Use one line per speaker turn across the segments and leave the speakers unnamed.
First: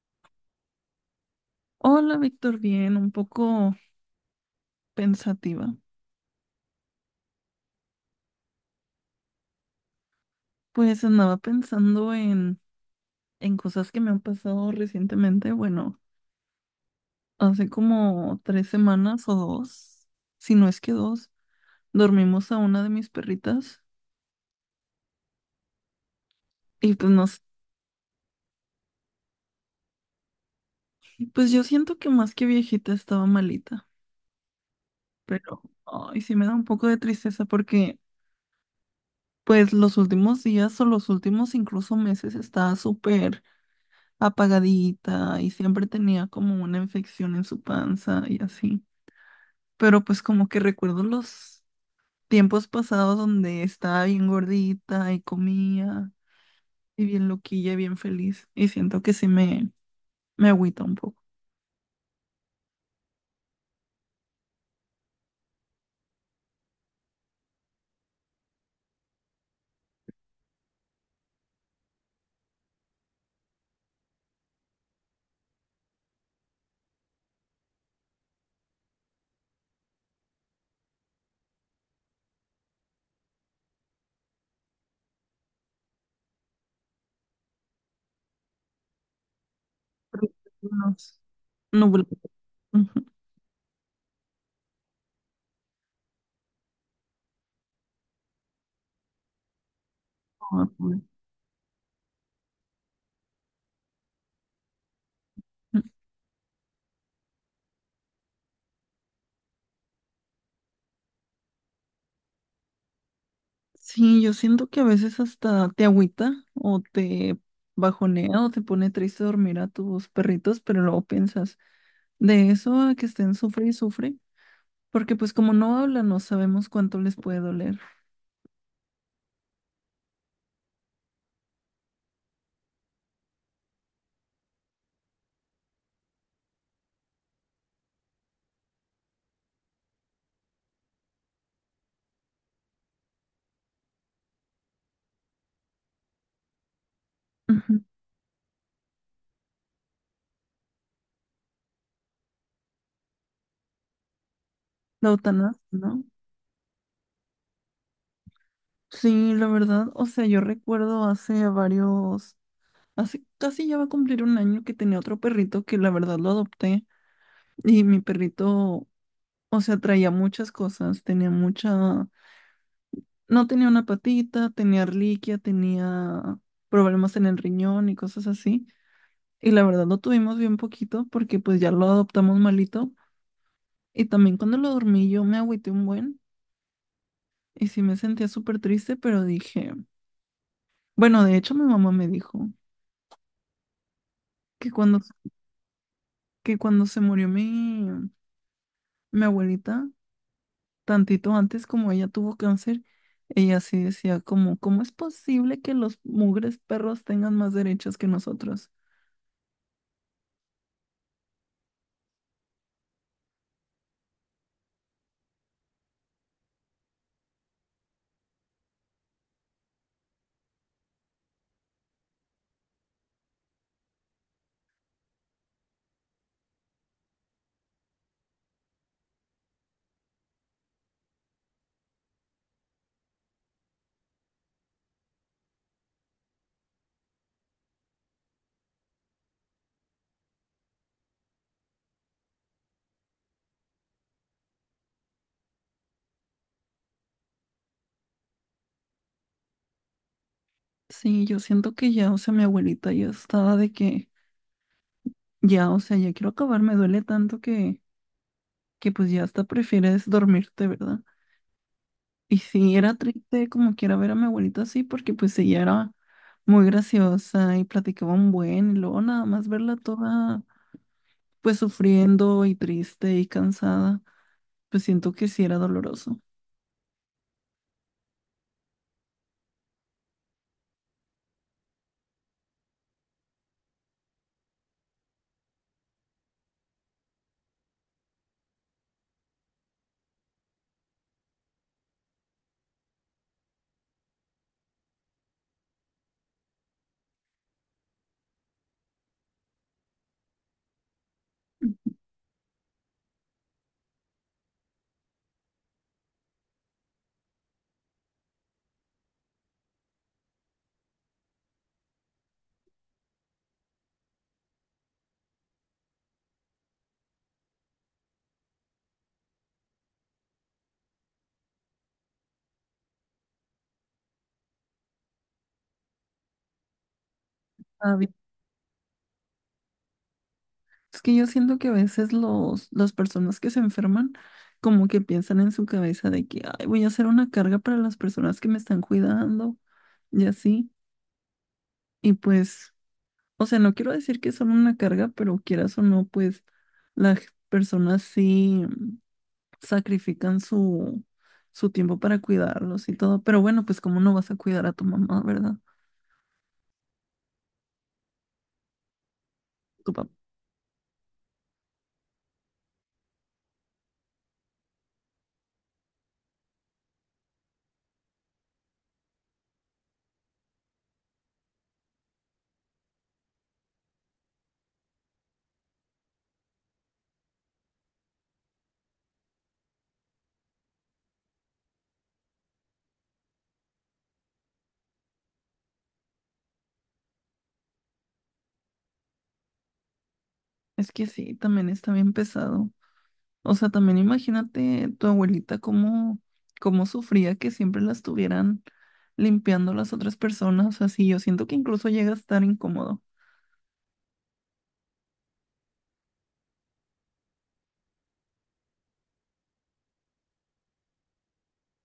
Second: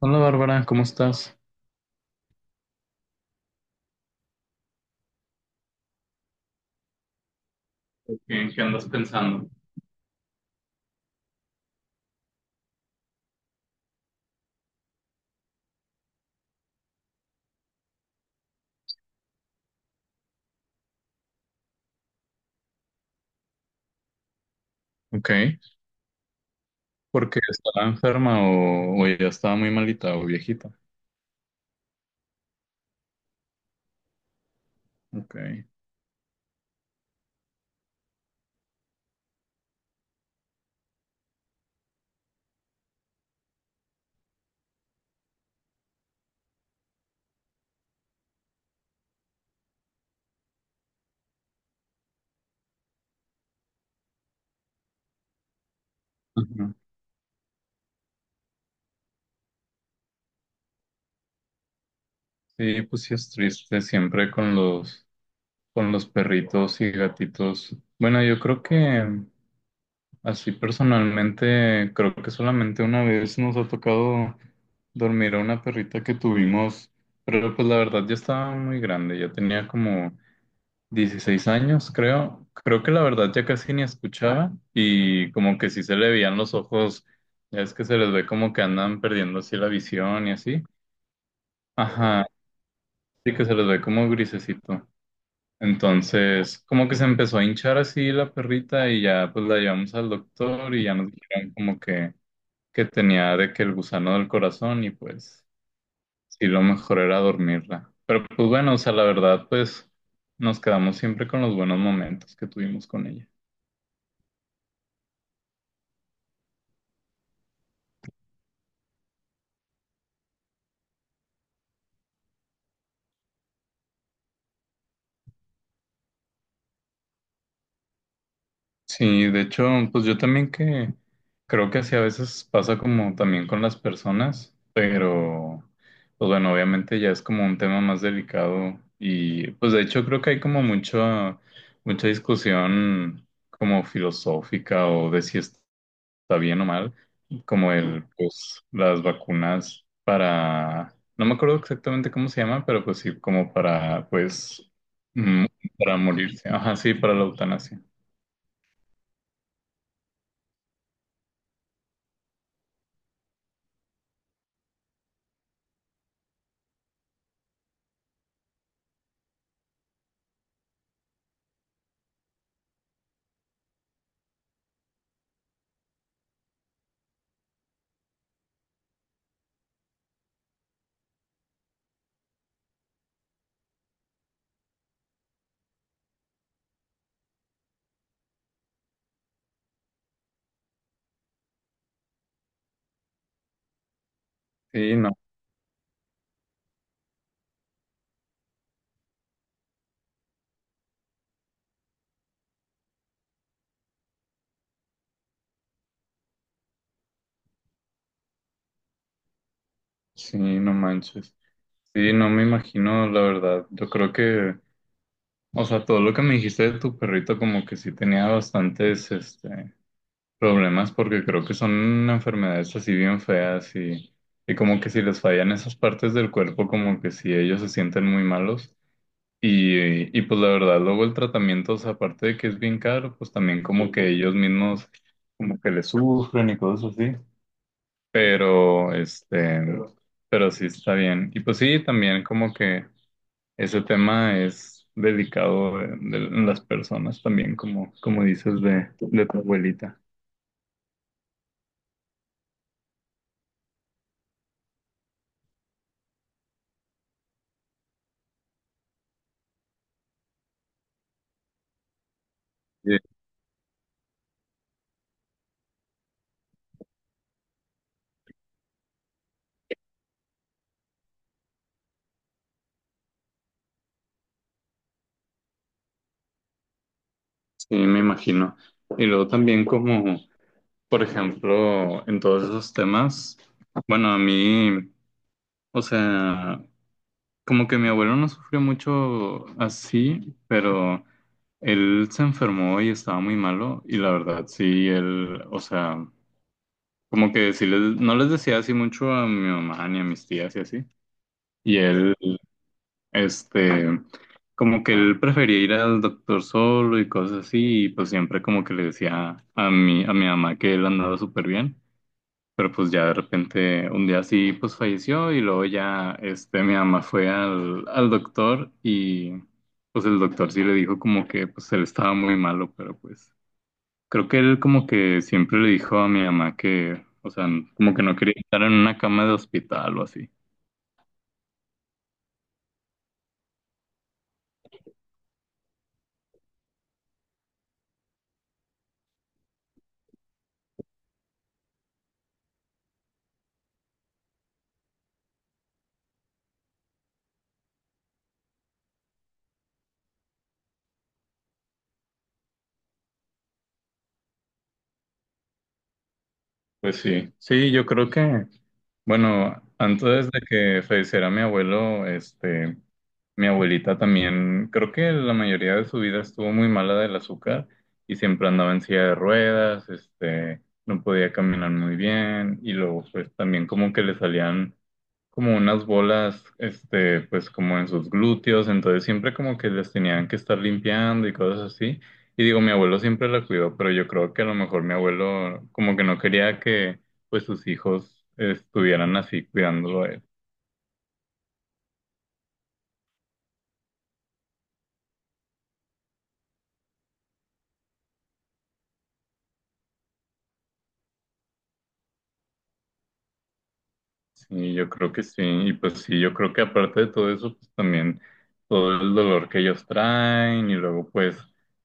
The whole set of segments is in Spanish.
Hola Bárbara, ¿cómo estás?
Hola, Víctor, bien, un poco pensativa.
¿En qué andas pensando?
Pues andaba pensando en cosas que me han pasado recientemente. Bueno, hace como 3 semanas o 2, si no es que 2, dormimos a una de mis perritas
Ok,
y pues no sé,
porque estaba enferma o ya estaba muy malita o viejita.
pues yo siento que más que viejita estaba malita,
Ok.
pero ay, sí me da un poco de tristeza porque pues los últimos días o los últimos incluso meses estaba súper apagadita y siempre tenía como una infección en su panza y así. Pero pues como que recuerdo los tiempos pasados donde estaba bien gordita y comía
Ujú.
y bien loquilla y bien feliz y siento que sí me agüita un poco.
Sí, pues sí es triste siempre con los perritos y gatitos. Bueno, yo creo que así personalmente, creo que solamente una vez nos ha tocado dormir a una perrita que tuvimos, pero pues la verdad ya estaba muy grande, ya tenía como 16 años, creo. Creo que la verdad ya casi ni escuchaba y como que sí se le veían los ojos, ya es que se les ve como que andan perdiendo así la visión y así.
Recuerdos nublados.
Ajá,
Ujú.
sí que se les ve como grisecito. Entonces, como que se empezó a hinchar así la perrita y ya pues la llevamos al
Ah,
doctor y ya
pues.
nos dijeron como que tenía de que el gusano del corazón y pues sí lo mejor era dormirla. Pero pues bueno, o sea, la verdad pues nos quedamos siempre con los buenos momentos que tuvimos con ella.
Sí, yo siento que a veces hasta te agüita o te bajonea o te pone triste dormir a tus perritos, pero luego piensas, de eso a que estén sufre y sufre. Porque pues como no hablan, no sabemos cuánto les puede doler.
Sí, de hecho, pues yo también que creo que así a veces pasa como también con las personas, pero pues bueno, obviamente ya es como un tema más delicado y pues de hecho creo que hay como mucha, mucha discusión como filosófica o de si está bien o mal, como
Ujú.
el, pues las vacunas para, no me acuerdo exactamente cómo se llama, pero pues sí, como para, pues,
La
mm,
eutanasia,
para
¿no?
morirse, ajá, sí, para la eutanasia.
Sí, la verdad, o sea, yo recuerdo hace casi ya va a cumplir un año que tenía otro perrito que la verdad lo adopté y mi perrito, o sea, traía muchas cosas, no tenía una patita, tenía reliquia, tenía problemas en el riñón y cosas así. Y la verdad lo tuvimos bien poquito porque pues ya lo adoptamos malito. Y también cuando lo dormí yo me agüité un buen. Y sí me sentía súper triste, pero dije, bueno, de hecho mi mamá me dijo que
Sí,
cuando,
no.
que cuando se murió mi abuelita, tantito antes como ella tuvo cáncer, ella sí decía como, ¿cómo es posible que los mugres perros tengan más derechos que nosotros?
Sí, no manches. Sí, no me imagino, la verdad. Yo creo que, o sea, todo lo que me dijiste de tu perrito, como que sí tenía bastantes, este, problemas, porque creo que son enfermedades así bien feas y como que si les fallan esas partes del cuerpo, como que sí ellos se sienten muy malos. Y pues la verdad, luego el tratamiento, o sea, aparte de que es bien caro, pues también como que ellos mismos, como que le sufren y cosas así. Pero, este, pero sí está bien. Y pues sí, también como que ese tema es delicado de, las personas también, como dices de tu abuelita.
Sí, yo siento que ya, o sea, mi abuelita ya estaba de que, ya, o sea, ya quiero acabar, me duele tanto que pues ya hasta prefieres dormirte, ¿verdad? Y sí, era
Sí,
triste como quiera ver a mi abuelita así, porque pues ella era muy graciosa y platicaba un buen, y luego nada más verla toda pues sufriendo y triste y cansada, pues siento que sí era doloroso.
sí, me imagino. Y luego también como, por ejemplo, en todos esos temas, bueno, a mí, o sea, como que mi abuelo no sufrió mucho así, pero él se enfermó y estaba muy malo y la verdad, sí, él, o sea... Como que sí les, no les decía así mucho a mi mamá ni a mis tías y así. Y él, este, como que él prefería ir al doctor solo y cosas así. Y pues siempre como que le decía a mi, mamá que él andaba súper bien. Pero pues ya de repente un día así pues falleció y luego ya, este, mi mamá fue al doctor y pues el doctor sí le dijo como que pues él estaba muy malo, pero pues... Creo que él como que siempre le dijo a mi mamá que, o sea, como que
Había.
no quería estar en una cama de hospital o así.
Es que yo siento que a veces los, las personas que se enferman como que piensan en su cabeza de que, ay, voy a hacer una carga para las personas que me están cuidando y así. Y pues, o sea, no quiero decir que son una carga, pero quieras o no, pues las personas sí sacrifican su tiempo para cuidarlos y todo. Pero bueno, pues cómo no vas a cuidar a tu mamá, ¿verdad?
Pues sí, sí, yo creo que, bueno,
Tu papá.
antes de que falleciera mi abuelo, este, mi abuelita también, creo que la mayoría de su vida estuvo muy mala del azúcar y siempre andaba en silla de ruedas, este, no podía caminar muy bien y luego pues también como que le salían como unas bolas, este, pues como en sus glúteos, entonces siempre como que les tenían que estar limpiando y cosas así. Y digo, mi abuelo siempre la cuidó, pero yo creo que a lo mejor mi abuelo como que no quería que pues sus hijos estuvieran así cuidándolo a él.
Es que sí, también está bien pesado. O sea, también imagínate tu abuelita cómo sufría que siempre la estuvieran limpiando las otras personas. O sea, sí, yo siento que incluso llega a estar incómodo.
Sí, yo creo que sí. Y pues sí, yo creo que aparte de todo eso, pues también todo el dolor que ellos traen y luego pues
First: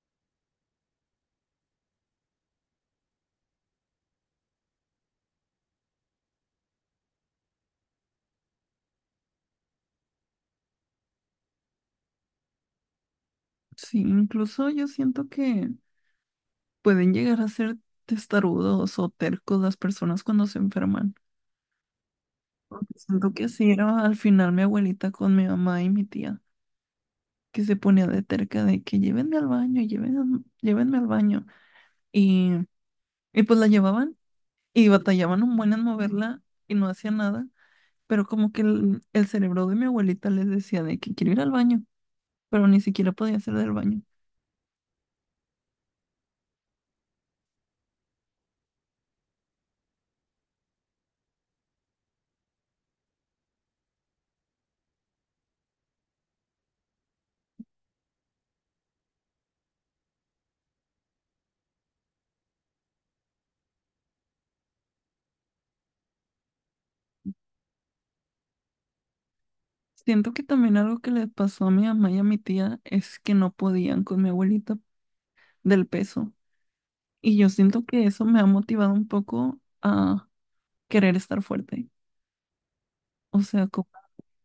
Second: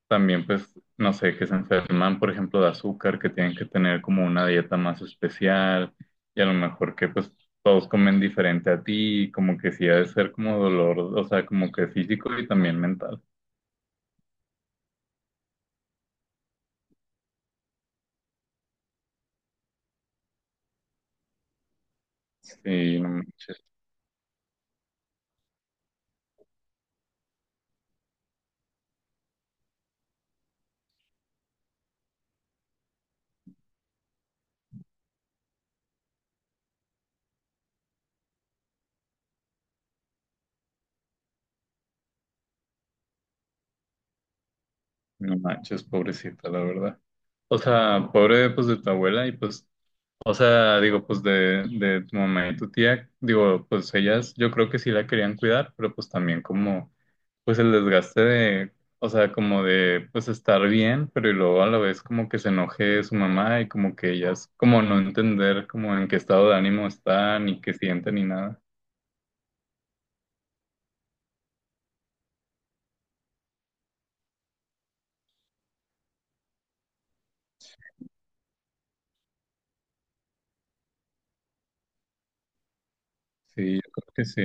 también pues, no sé, que se enferman, por ejemplo, de azúcar, que tienen que tener como una dieta más especial y a lo mejor que pues todos comen diferente a ti, y como que sí ha de ser como dolor, o sea, como que físico y también mental.
Sí, incluso yo siento que pueden llegar a ser testarudos o tercos las personas cuando se enferman. Porque
Sí, no
siento que
manches,
así era al final mi abuelita con mi mamá y mi tía, que se ponía de terca de que llévenme al baño, llévenme, llévenme al baño. Y, y pues la llevaban y batallaban un buen en moverla y no hacía nada. Pero como que el cerebro de mi abuelita les decía de que quiero ir al baño, pero ni siquiera podía hacer del baño.
no manches, pobrecita, la verdad. O sea, pobre pues de tu abuela y pues o sea, digo, pues de tu mamá y tu tía, digo, pues ellas yo creo que sí la querían cuidar, pero pues también como, pues el desgaste de, o sea, como de, pues estar bien, pero y luego a la vez como que se enoje su mamá y como que ellas, como no entender como en qué estado de ánimo están y qué sienten y nada.
Siento que también algo que le pasó a mi mamá y a mi tía es que no podían con mi abuelita del peso. Y yo siento que eso me ha motivado un poco a querer estar fuerte. O sea,
Sí, yo creo que sí.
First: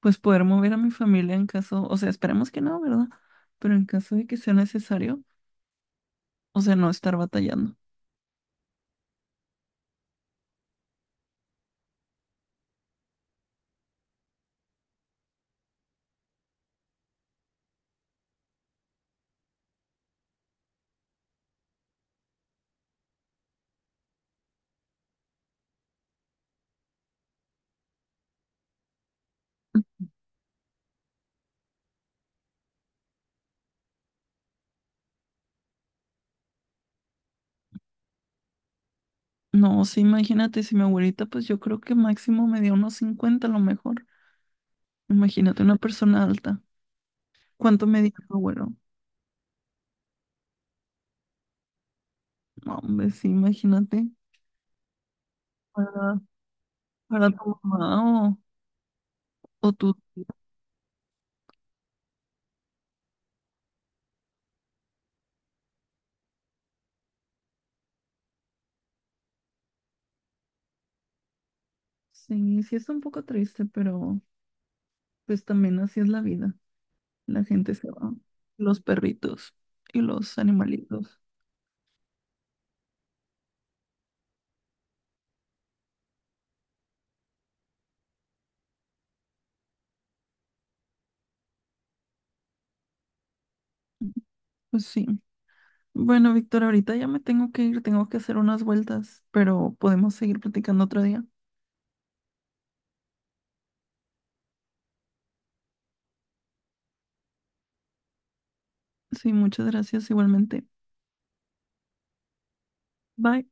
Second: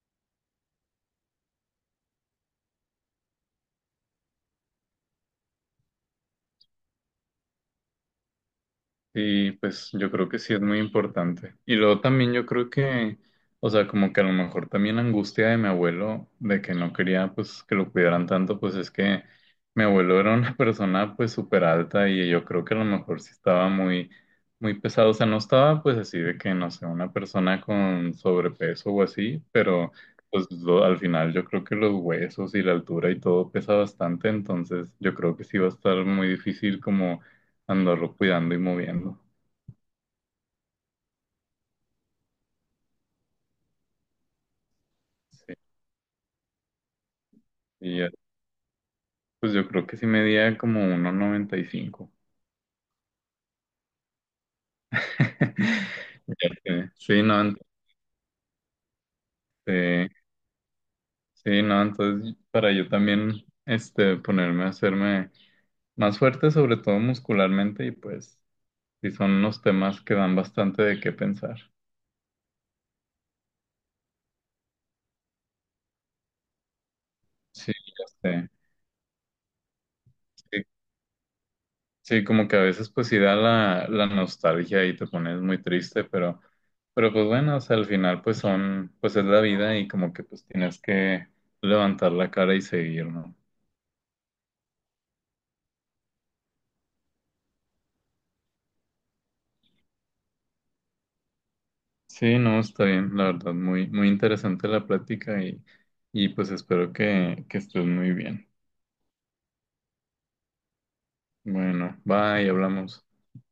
pues poder mover a mi familia en caso, o sea, esperemos que no, ¿verdad? Pero en caso de que sea necesario, o sea, no estar batallando.
Sí, pues yo creo que sí es muy importante. Y luego también yo creo que, o sea, como que a lo mejor también la angustia de mi abuelo de que no quería pues que lo cuidaran tanto, pues es que mi abuelo era una persona pues súper alta y yo creo que a lo mejor sí estaba muy, muy pesado. O sea, no estaba pues así de que, no sé, una persona con sobrepeso o así, pero pues al final yo creo que los huesos y la altura y todo pesa bastante, entonces yo creo que sí va a estar muy difícil como andarlo cuidando y moviendo.
No, sí, imagínate, si mi abuelita, pues yo creo que máximo me dio unos 50 a lo mejor.
Sí,
Imagínate una persona alta. ¿Cuánto
y ya,
medía tu abuelo?
pues yo creo que sí medía como 1.95.
No, hombre, sí, imagínate. Para,
Ya sé.
para tu mamá o tú.
Eh, sí, no, entonces para yo también este, ponerme a hacerme más fuerte, sobre todo muscularmente, y pues sí son unos temas que dan bastante de qué pensar.
Sí, sí es un poco triste, pero pues también así es la vida. La
Sí,
gente se
ya
va.
sé.
Los perritos y los animalitos.
Sí, como que a veces pues sí da la nostalgia y te pones muy triste, pero, pues bueno, o sea, al final pues son, pues es la vida y como que pues tienes que levantar la cara y seguir, ¿no?
Pues sí. Bueno, Víctor, ahorita ya me tengo que ir, tengo que hacer unas vueltas, pero podemos seguir platicando otro día.
Sí, no, está bien, la verdad, muy, muy interesante la plática y pues espero que, estés muy bien.
Sí, muchas gracias igualmente.
Bueno, bye, hablamos.
Bye.